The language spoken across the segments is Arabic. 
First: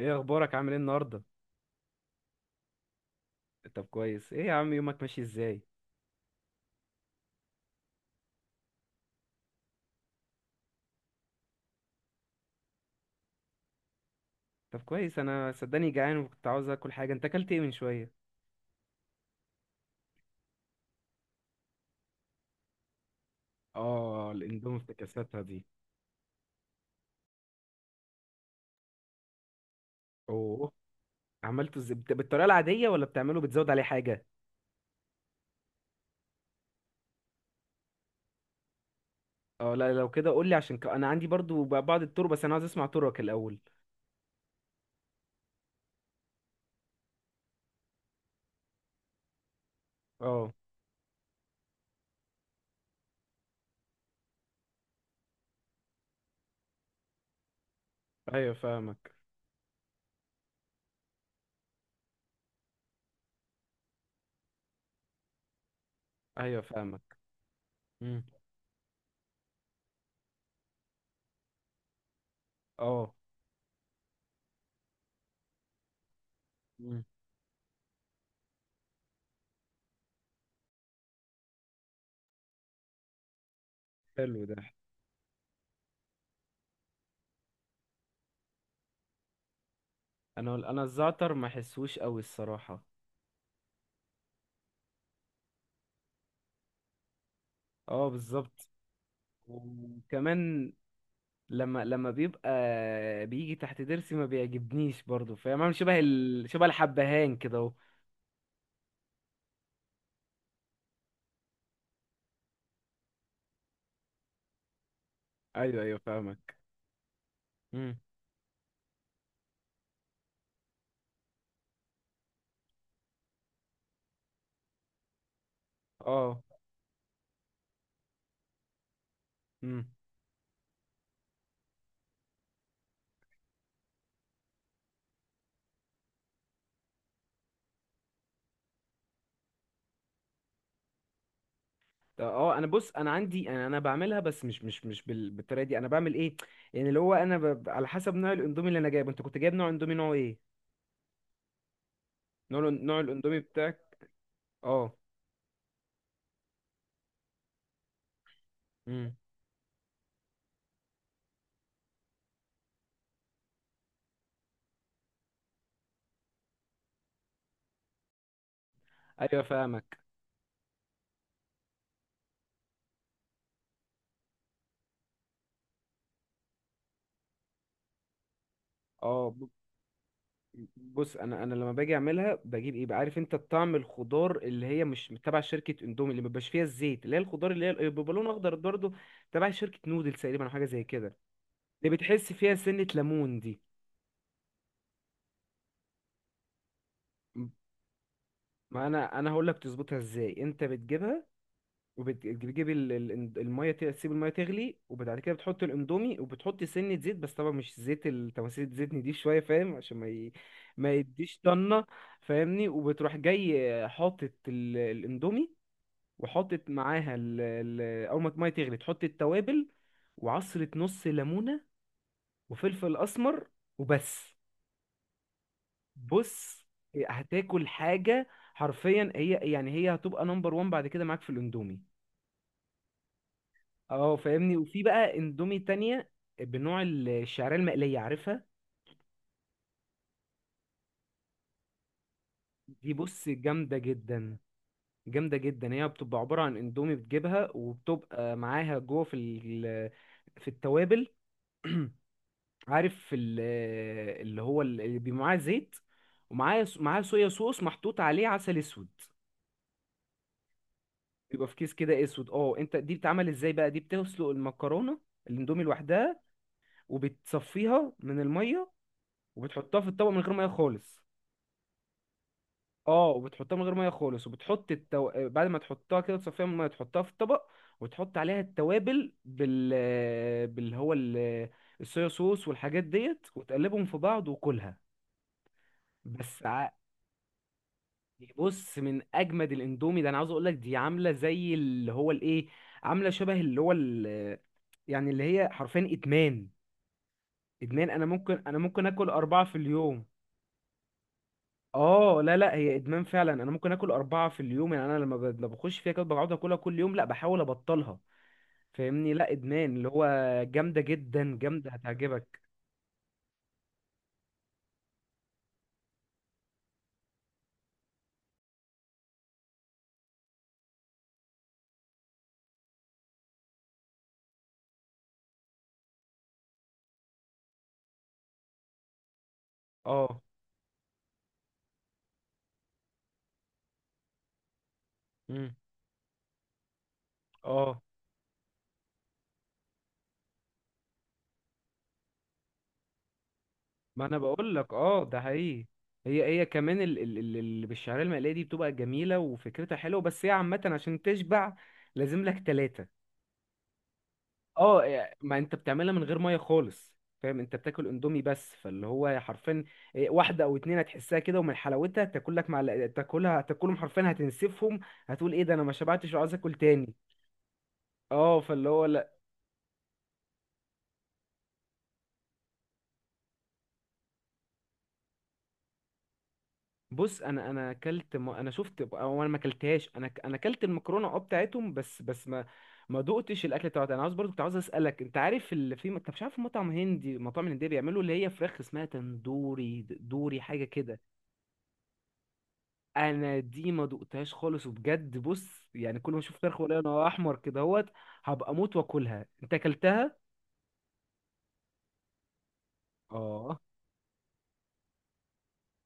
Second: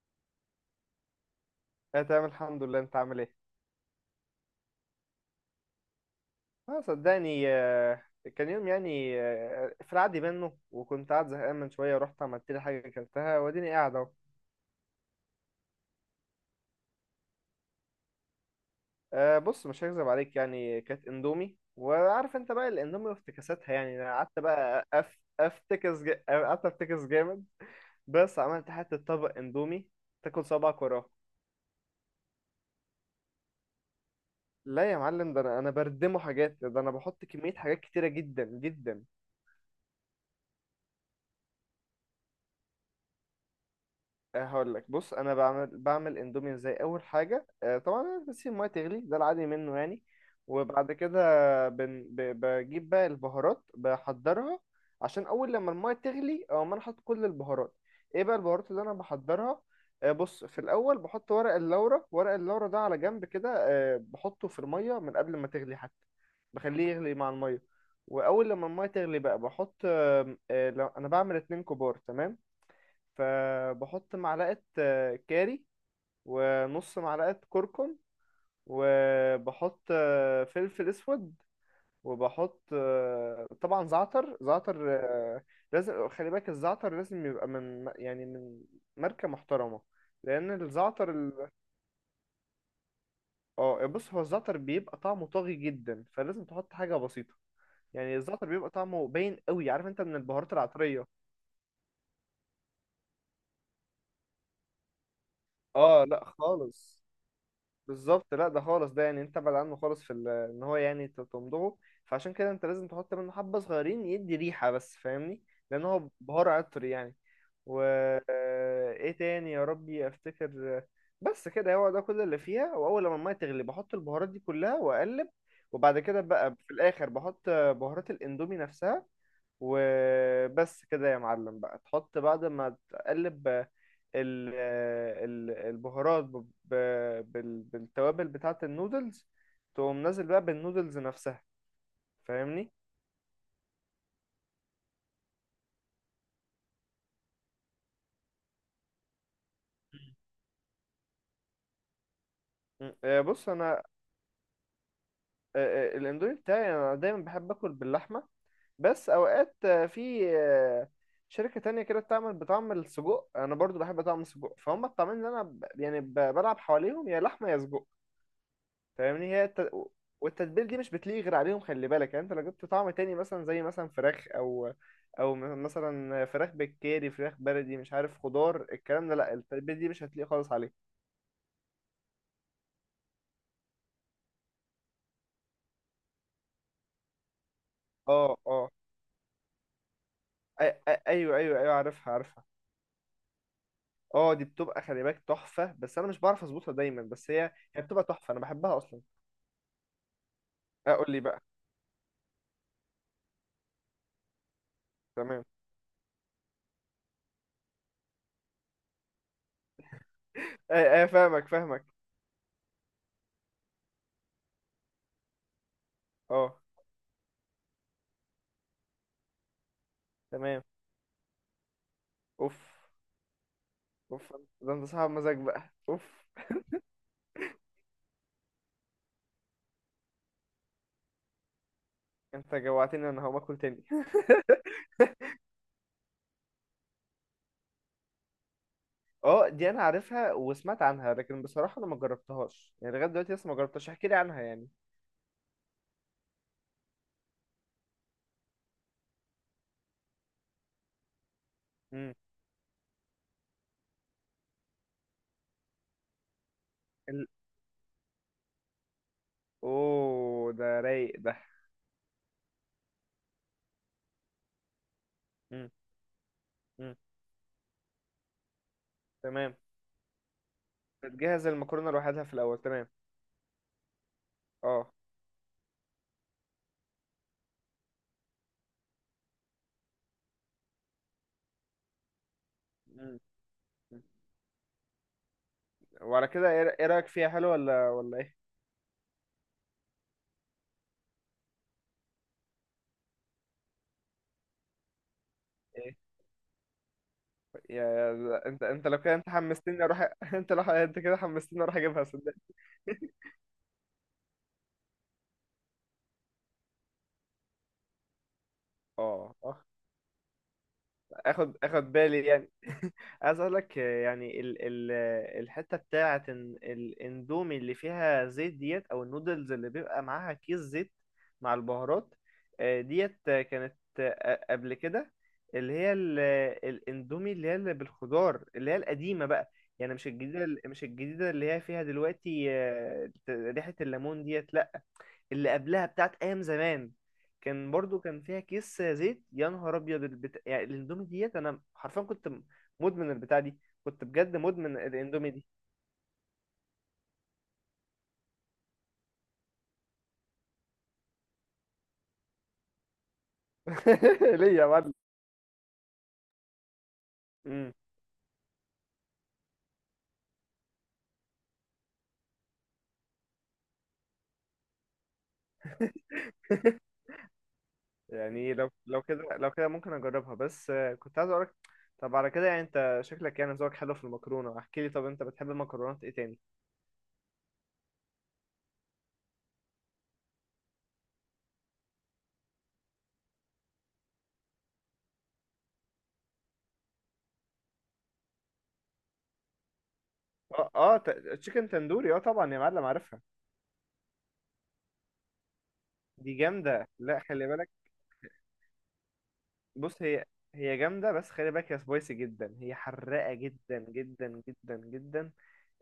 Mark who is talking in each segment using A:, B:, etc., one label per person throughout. A: ايه اخبارك؟ عامل ايه النهارده؟
B: انا تمام الحمد لله، انت عامل ايه؟
A: طب كويس، ايه يا عم يومك ماشي ازاي؟
B: اه صدقني. كان يوم يعني في العادي منه، وكنت قاعد زهقان من شويه، ورحت عملت لي حاجه اكلتها، واديني قاعد اهو.
A: طب كويس، انا صدقني جعان وكنت عاوز اكل حاجه. انت اكلت ايه من شويه؟
B: بص، مش هكذب عليك، يعني كانت اندومي، وعارف انت بقى الاندومي وافتكاساتها. يعني انا
A: اه
B: قعدت
A: الاندومي
B: بقى
A: افتكاساتها دي.
B: افتكس قعدت افتكس جامد. بس عملت حته طبق اندومي تاكل
A: اوه،
B: صباعك وراه.
A: عملته ازاي؟ بالطريقه العاديه ولا بتعمله بتزود عليه حاجه؟
B: لا يا معلم، ده انا بردمه حاجات، ده انا بحط كميه حاجات كتيره جدا جدا.
A: اه لا لو كده قول لي، عشان انا عندي برضو بعض الطرق، بس انا عاوز اسمع طرقك الاول.
B: هقول لك. بص، انا بعمل اندومي ازاي؟ اول حاجه، طبعا أنا بسيب الميه تغلي، ده العادي منه يعني.
A: اه،
B: وبعد كده بجيب بقى البهارات بحضرها، عشان اول لما الميه تغلي او ما، انا احط كل البهارات. ايه بقى
A: ايوه
B: البهارات اللي انا
A: فاهمك.
B: بحضرها؟ بص، في الاول بحط ورق اللورا. ورق اللورا ده على جنب كده، بحطه في الميه من قبل ما تغلي حتى،
A: ايوه
B: بخليه يغلي
A: فاهمك.
B: مع الميه.
A: امم.
B: واول لما الميه تغلي بقى بحط، انا بعمل اتنين كبار تمام.
A: اه.
B: فبحط معلقة كاري، ونص
A: امم.
B: معلقة كركم، وبحط فلفل اسود، وبحط طبعا زعتر.
A: حلو ده.
B: زعتر لازم، خلي بالك الزعتر لازم يبقى من يعني من ماركة محترمة،
A: انا
B: لأن
A: انا
B: الزعتر
A: الزعتر ما احسوش قوي الصراحه.
B: اه بص، هو الزعتر بيبقى طعمه طاغي جدا، فلازم تحط حاجة بسيطة.
A: اه
B: يعني الزعتر
A: بالظبط.
B: بيبقى طعمه باين قوي، عارف انت، من البهارات
A: وكمان
B: العطرية.
A: لما بيبقى بيجي تحت ضرسي ما بيعجبنيش برضو، فاهم؟ عامل شبه
B: اه لا
A: شبه
B: خالص.
A: الحبهان كده اهو.
B: بالظبط، لا ده خالص، ده يعني انت ابعد عنه خالص في ان هو يعني تمضغه، فعشان كده انت لازم تحط منه حبة صغيرين يدي ريحة بس، فاهمني؟
A: ايوه
B: لان
A: ايوه
B: هو بهار
A: فاهمك.
B: عطر يعني. و
A: امم.
B: ايه تاني يا ربي افتكر. بس كده، هو ده كل اللي فيها. واول لما الميه تغلي بحط البهارات دي كلها واقلب. وبعد كده
A: اه.
B: بقى في الاخر بحط بهارات الاندومي نفسها.
A: امم.
B: وبس كده يا معلم، بقى تحط، بعد ما تقلب البهارات بالتوابل بتاعة النودلز، تقوم نازل بقى بالنودلز نفسها،
A: طب اه انا
B: فاهمني؟
A: بص، انا عندي، انا بعملها بس مش بالطريقه دي. انا بعمل ايه يعني؟ اللي هو انا على حسب نوع الاندومي اللي انا جايبه. انت كنت جايب نوع اندومي نوع ايه؟ نوع
B: م.
A: نوع
B: آه،
A: الاندومي
B: بص انا،
A: بتاعك. اه.
B: الاندومي بتاعي انا دايما بحب اكل باللحمة. بس
A: امم.
B: اوقات في شركة تانية كده بتعمل بطعم السجق، انا برضو بحب طعم السجق. فهم الطعمين اللي انا يعني بلعب حواليهم، يا لحمة يا سجق. فاهمني؟
A: ايوه
B: هي
A: فاهمك.
B: والتتبيل دي مش بتليق غير عليهم، خلي بالك. يعني انت لو جبت طعم تاني، مثلا زي مثلا فراخ، او او مثلا فراخ بالكاري، فراخ بلدي، مش عارف، خضار، الكلام ده،
A: اه
B: لا، التتبيل دي مش هتليق خالص عليه.
A: بص، انا لما باجي اعملها بجيب ايه بقى؟ عارف انت الطعم الخضار اللي هي مش تبع شركه اندومي، اللي مبيبقاش فيها الزيت، اللي هي الخضار اللي هي بيبقى لون
B: اه
A: اخضر
B: اه
A: برضه، تبع شركه نودلز تقريبا او حاجه
B: أي-
A: زي كده،
B: ايوه ايوه ايوه،
A: اللي
B: عارفها
A: بتحس
B: عارفها.
A: فيها سنه ليمون دي.
B: اه، دي بتبقى، خلي بالك، تحفة، بس انا مش بعرف اظبطها دايما. بس هي بتبقى تحفة، انا بحبها
A: ما
B: اصلا.
A: انا هقول لك تظبطها ازاي. انت
B: اقول لي
A: بتجيبها
B: بقى.
A: وبتجيب الميه، تسيب الميه تغلي وبعد كده
B: تمام.
A: بتحط الاندومي وبتحط سنه زيت، بس طبعا مش زيت التماثيل، زيتني دي شويه فاهم، عشان ما ما
B: ايه ايه
A: يديش
B: فاهمك
A: طنه.
B: فاهمك.
A: فاهمني؟ وبتروح جاي حاطط الاندومي
B: اه
A: وحطت معاها اول ما الميه تغلي تحط التوابل
B: تمام.
A: وعصرة نص ليمونة
B: اوف.
A: وفلفل اسمر وبس.
B: اوف، ده انت صاحب مزاج بقى، اوف.
A: بص هتاكل حاجة حرفيا، هي يعني هي هتبقى نمبر وان بعد كده معاك في الاندومي.
B: انت جوعتني، انا هقوم اكل تاني.
A: اه فاهمني. وفي بقى اندومي تانية بنوع الشعرية المقلية، عارفها؟
B: اه، دي انا عارفها وسمعت عنها، لكن بصراحة انا ما جربتهاش
A: دي
B: يعني، لغاية
A: بص
B: دلوقتي لسه ما
A: جامدة
B: جربتهاش. احكي لي
A: جدا،
B: عنها يعني.
A: جامدة جدا. هي بتبقى عبارة عن اندومي بتجيبها وبتبقى معاها جوه في في التوابل.
B: امم.
A: عارف اللي هو اللي بيبقى معاه زيت، ومعاه صويا
B: ال...
A: صوص محطوط عليه عسل اسود.
B: اوه، ده رايق ده.
A: بيبقى في كيس كده اسود. اه انت دي بتتعمل ازاي بقى؟ دي بتسلق المكرونه، الاندومي
B: امم.
A: لوحدها،
B: امم.
A: وبتصفيها من الميه
B: تمام.
A: وبتحطها في الطبق من غير ميه خالص.
B: بتجهز المكرونة لوحدها في الاول، تمام.
A: اه وبتحطها من غير ميه خالص وبتحط
B: اه.
A: بعد ما تحطها كده تصفيها من الميه، تحطها في الطبق وتحط عليها التوابل باللي هو الصويا صوص والحاجات
B: امم.
A: ديت وتقلبهم في بعض وكلها.
B: وعلى
A: بس
B: كده
A: ع-
B: ايه؟ إيه رأيك فيها؟ حلو ولا ايه؟
A: بص من اجمد الاندومي. ده انا عاوز اقول لك دي عامله زي اللي هو الايه، عامله شبه اللي هو يعني اللي هي حرفيا
B: ايه؟
A: ادمان. ادمان. انا ممكن، انا
B: انت
A: ممكن
B: انت لو
A: اكل
B: كده انت
A: اربعه في
B: حمستني
A: اليوم.
B: اروح. انت لو كده حمستني اروح اجيبها،
A: اه لا
B: صدق.
A: لا، هي ادمان فعلا. انا ممكن اكل اربعه في اليوم. يعني انا لما لما بخش فيها كده بقعد اكلها كل يوم، لا بحاول ابطلها. فاهمني؟ لا
B: اه.
A: ادمان اللي هو جامده جدا،
B: اخد
A: جامده،
B: اخد بالي
A: هتعجبك.
B: يعني. عايز اقول لك يعني ال الحته بتاعه، إن الاندومي اللي فيها زيت ديت، او النودلز اللي بيبقى معاها كيس زيت مع البهارات ديت كانت قبل كده، اللي هي الاندومي اللي هي اللي بالخضار، اللي هي القديمه بقى. يعني مش
A: اه.
B: الجديده، مش الجديده اللي هي فيها دلوقتي ريحه الليمون ديت، لا، اللي
A: امم.
B: قبلها بتاعت ايام زمان، كان
A: اه.
B: برضو كان فيها كيس زيت. يا نهار ابيض، يعني الاندومي ديت، انا حرفيا كنت مدمن البتاع دي،
A: ما
B: كنت
A: انا
B: بجد
A: بقول لك،
B: مدمن
A: اه ده
B: الاندومي دي.
A: حقيقي. هي، هي كمان اللي بالشعريه المقليه دي بتبقى جميله وفكرتها حلوه، بس هي عامه عشان تشبع لازم لك ثلاثه.
B: ليه يا
A: اه
B: معلم؟
A: يعني ما انت بتعملها من غير ميه خالص، فاهم؟ انت
B: امم.
A: بتاكل اندومي بس، فاللي هو حرفيا إيه، واحده او اتنين هتحسها كده، ومن حلاوتها تاكل لك مع، تاكلها، هتاكلهم حرفيا، هتنسفهم. هتقول ايه ده، انا ما شبعتش وعايز اكل تاني. اه
B: يعني
A: فاللي
B: لو
A: هو
B: لو كده لو كده ممكن اجربها، بس كنت عايز اقولك. طب على كده يعني انت شكلك، يعني ذوقك حلو في المكرونه. احكي لي، طب انت بتحب المكرونات ايه تاني؟
A: بص، انا اكلت انا شفت او انا ما اكلتهاش. انا انا اكلت المكرونه اه بتاعتهم، بس بس ما ما دقتش الاكل بتاعتها. انا عاوز برضو كنت عاوز اسالك، انت عارف اللي في، انت مش عارف مطعم هندي، مطاعم هنديه بيعملوا اللي هي فراخ اسمها تندوري، دوري حاجه
B: اه
A: كده.
B: اه تشيكن تندوري، اه طبعا يا معلم عارفها.
A: انا دي ما دقتهاش خالص وبجد. بص يعني كل ما اشوف
B: دي
A: فراخ ولا
B: جامده،
A: انا
B: لا
A: احمر
B: خلي
A: كده
B: بالك.
A: اهوت. هبقى اموت واكلها. انت
B: بص
A: اكلتها؟
B: هي، جامدة بس خلي بالك، هي سبايسي جدا، هي حراقة
A: اه
B: جدا جدا جدا جدا.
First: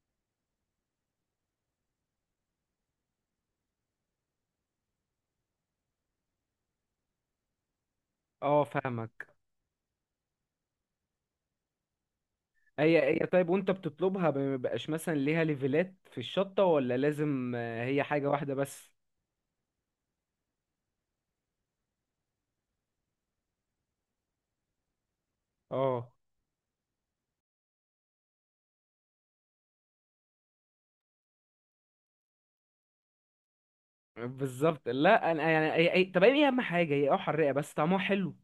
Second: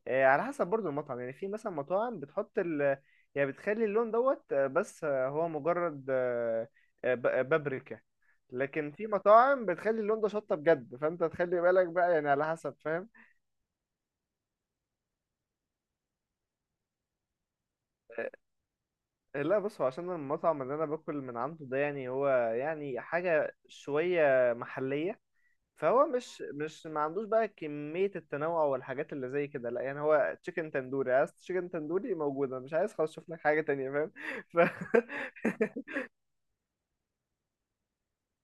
B: آه، على حسب برضو المطعم. يعني في مثلا مطاعم بتحط يعني بتخلي اللون دوت، بس هو مجرد بابريكا.
A: اه
B: لكن في
A: فاهمك.
B: مطاعم بتخلي اللون ده شطة بجد، فانت تخلي بالك بقى يعني، على حسب،
A: هي،
B: فاهم؟
A: هي طيب، وانت بتطلبها ما بيبقاش مثلا ليها ليفلات في الشطه؟ ولا لازم هي حاجه واحده بس؟
B: لا بص، هو عشان المطعم اللي انا باكل من عنده ده، يعني هو يعني حاجة شوية محلية، فهو
A: اه
B: مش ما عندوش بقى كمية التنوع والحاجات اللي زي كده، لا. يعني هو تشيكن تندوري، عايز تشيكن تندوري موجودة، مش عايز خلاص شوف لك حاجة تانية، فاهم؟ ف...
A: بالظبط. لا انا يعني طب ايه اهم حاجه هي اه حراقه بس طعمها حلو.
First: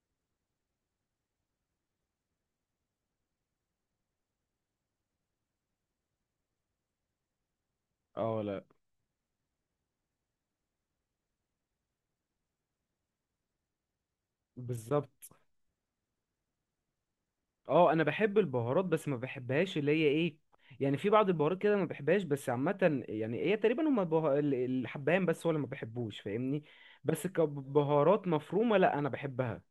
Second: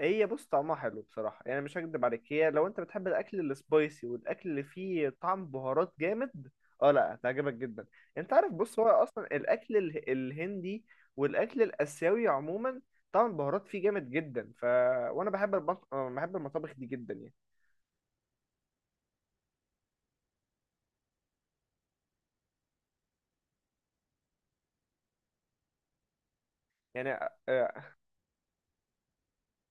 B: هي بص طعمها حلو بصراحة، يعني مش هكدب عليك. هي لو انت بتحب الأكل السبايسي والأكل اللي فيه طعم بهارات جامد، اه لا هتعجبك جدا. انت
A: اه
B: عارف،
A: لا
B: بص، هو أصلا الأكل الهندي والأكل الآسيوي عموما، طعم البهارات فيه جامد جدا.
A: بالظبط.
B: وانا بحب بحب المطابخ دي جدا يعني.
A: اه انا بحب البهارات، بس ما بحبهاش اللي هي ايه، يعني في بعض البهارات كده ما بحبهاش، بس عامة يعني هي تقريبا هما الحبهان بس هو اللي ما بحبوش، فاهمني؟
B: يعني
A: بس كبهارات مفرومة لا انا بحبها.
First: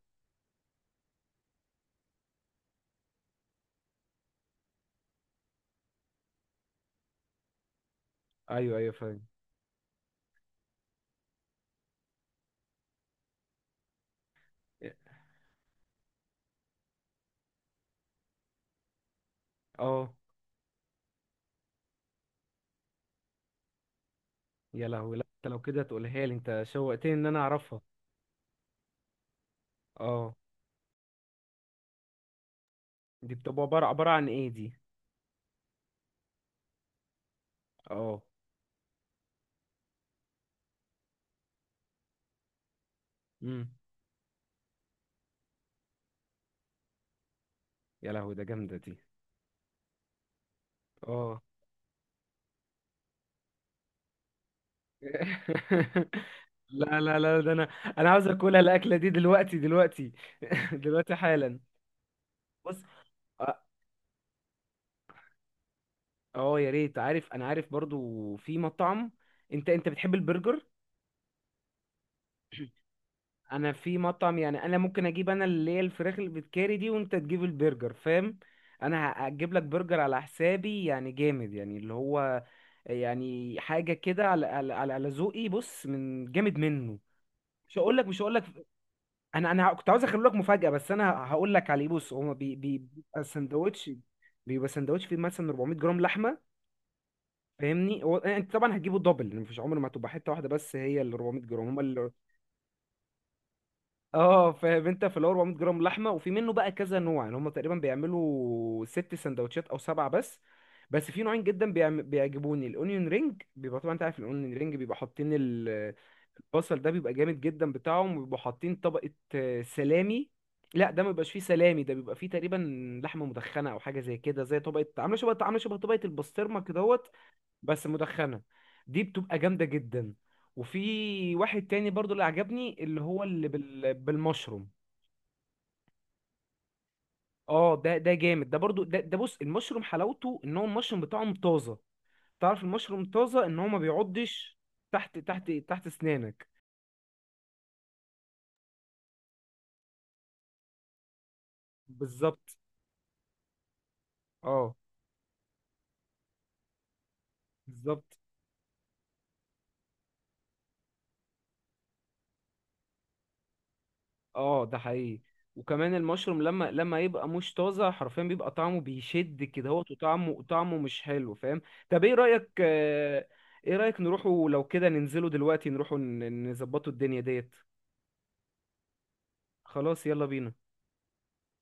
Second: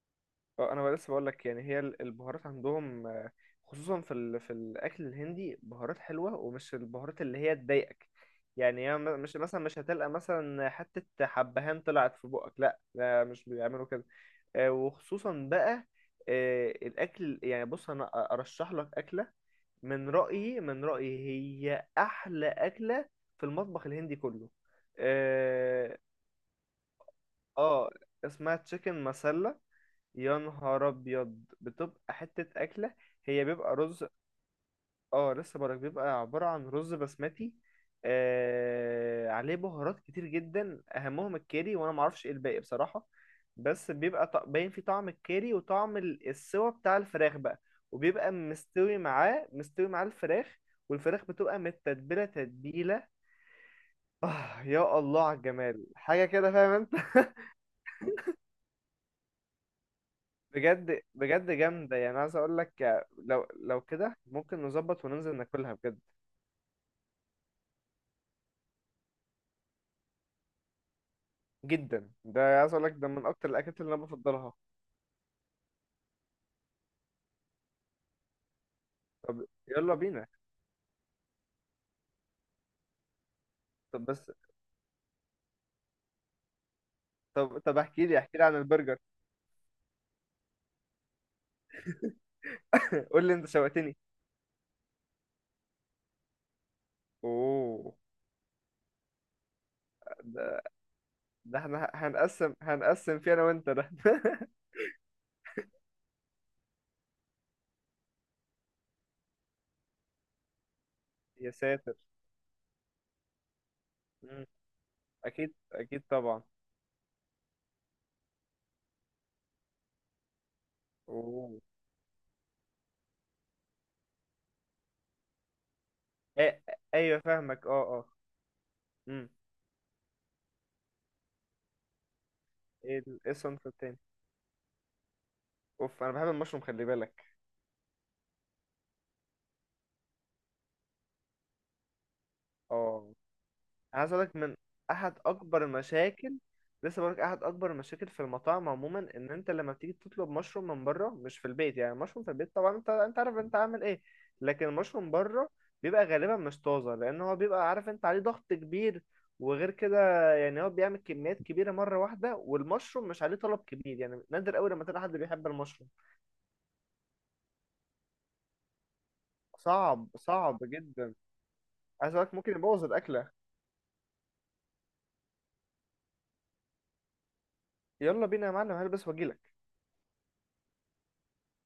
B: اه انا لسه بقول لك، يعني هي البهارات عندهم خصوصا في في الاكل الهندي، بهارات حلوه ومش البهارات اللي هي تضايقك.
A: ايوه
B: يعني
A: ايوه
B: هي
A: فاهم.
B: مش مثلا، مش هتلقى مثلا حته حبهان طلعت في بقك، لا لا، مش بيعملوا كده. وخصوصا بقى الاكل، يعني بص، انا ارشح لك اكله. من
A: اه.
B: رايي من رايي هي احلى اكله في المطبخ الهندي كله،
A: يا لهوي، لا انت لو كده
B: آه،
A: تقولها لي، انت شوقتني ان انا اعرفها.
B: اه، اسمها تشيكن مسلة.
A: اه
B: يا نهار ابيض، بتبقى حتة اكلة.
A: دي
B: هي
A: بتبقى
B: بيبقى
A: عبارة،
B: رز،
A: عبارة عن ايه دي؟
B: اه لسه بقولك، بيبقى عبارة عن رز بسمتي
A: اه.
B: عليه بهارات كتير جدا، اهمهم الكاري، وانا معرفش ايه الباقي بصراحة.
A: امم.
B: بس بيبقى باين فيه طعم الكاري وطعم السوا بتاع الفراخ بقى،
A: يا
B: وبيبقى
A: لهوي ده جامدة دي.
B: مستوي معاه الفراخ، والفراخ
A: اه.
B: بتبقى متتبلة تتبيلة. آه يا الله على الجمال، حاجة كده فاهم انت؟
A: لا لا لا، ده انا، انا عاوز اكلها الاكله دي دلوقتي دلوقتي.
B: بجد
A: دلوقتي
B: بجد
A: حالا.
B: جامدة، يعني عايز اقول
A: بص.
B: لك، لو
A: اه.
B: لو كده ممكن نظبط وننزل ناكلها بجد.
A: يا ريت. عارف انا عارف برضو في مطعم. انت، انت بتحب البرجر؟
B: جدا، ده عايز اقول لك، ده من اكتر
A: انا
B: الاكلات اللي
A: في
B: انا
A: مطعم
B: بفضلها.
A: يعني، انا ممكن اجيب انا اللي هي الفراخ اللي بتكاري دي، وانت تجيب البرجر فاهم؟ انا
B: طب
A: هجيب لك
B: يلا
A: برجر على
B: بينا.
A: حسابي يعني جامد، يعني اللي هو يعني حاجه
B: طب
A: كده
B: بس،
A: على على على على ذوقي. بص من جامد منه.
B: طب
A: مش هقول
B: احكي
A: لك،
B: لي،
A: مش هقول لك.
B: عن البرجر.
A: انا كنت عاوز اخلي لك مفاجاه، بس انا هقول لك عليه. بص هو بيبقى
B: قول لي، انت
A: سندوتش،
B: شوقتني.
A: بيبقى سندوتش فيه مثلا 400 جرام لحمه
B: اوه.
A: فاهمني. هو انت طبعا هتجيبه دبل، مفيش عمر ما هتبقى حته واحده،
B: ده
A: بس هي ال 400
B: ده
A: جرام هما.
B: احنا هنقسم فيه انا وانت ده.
A: اه فاهم، انت في ال 400 جرام لحمه، وفي منه بقى كذا نوع يعني. هم تقريبا بيعملوا ست سندوتشات او سبعه بس، بس في نوعين
B: يا
A: جدا
B: ساتر.
A: بيعجبوني. الاونيون رينج، بيبقى طبعا انت عارف
B: مم.
A: الاونيون رينج، بيبقى حاطين
B: اكيد اكيد طبعا.
A: البصل ده بيبقى جامد جدا بتاعهم، وبيبقوا حاطين طبقه سلامي. لا ده ما بيبقاش فيه
B: اوه.
A: سلامي، ده بيبقى فيه تقريبا لحمه مدخنه او حاجه زي كده، زي طبقه عامله شبه، عامله شبه طبقه البسطرمه
B: أي...
A: كدهوت،
B: ايوه فاهمك. اه.
A: بس
B: اه.
A: مدخنة. دي
B: امم.
A: بتبقى جامدة جدا. وفي واحد تاني برضو اللي عجبني،
B: ايه
A: اللي هو
B: إيه
A: اللي
B: الصنف التاني؟
A: بالمشروم.
B: اوف، انا بحب المشروم خلي بالك.
A: اه ده، ده جامد ده برضو ده، ده بص المشروم حلاوته ان هو المشروم بتاعهم طازة. تعرف المشروم
B: اه.
A: طازة ان هو ما
B: أنا عايز أقولك من
A: بيعضش تحت،
B: أحد
A: تحت،
B: أكبر
A: تحت
B: المشاكل،
A: اسنانك.
B: لسه بقولك أحد أكبر المشاكل في المطاعم عموما، إن أنت لما بتيجي تطلب مشروم من بره، مش في البيت. يعني المشروم في البيت،
A: بالظبط.
B: طبعا أنت، أنت عارف أنت عامل إيه. لكن
A: اه
B: المشروم بره بيبقى غالبا مش طازة، لأن هو بيبقى، عارف أنت،
A: بالظبط،
B: عليه ضغط كبير. وغير كده، يعني هو بيعمل كميات كبيرة مرة واحدة، والمشروم مش عليه طلب كبير، يعني نادر
A: اه
B: أوي
A: ده
B: لما تلاقي حد
A: حقيقي.
B: بيحب المشروم.
A: وكمان المشروم لما يبقى مش طازه حرفيا بيبقى طعمه بيشد كده، هو
B: صعب،
A: وطعمه،
B: صعب
A: طعمه مش
B: جدا.
A: حلو فاهم. طب
B: عايز
A: ايه
B: أقولك
A: رايك
B: ممكن يبوظ الأكلة.
A: ايه رايك نروحوا لو كده ننزلوا دلوقتي، نروحوا نظبطوا الدنيا ديت؟
B: يلا بينا يا معلم، هلبس وأجيلك.
A: خلاص يلا بينا.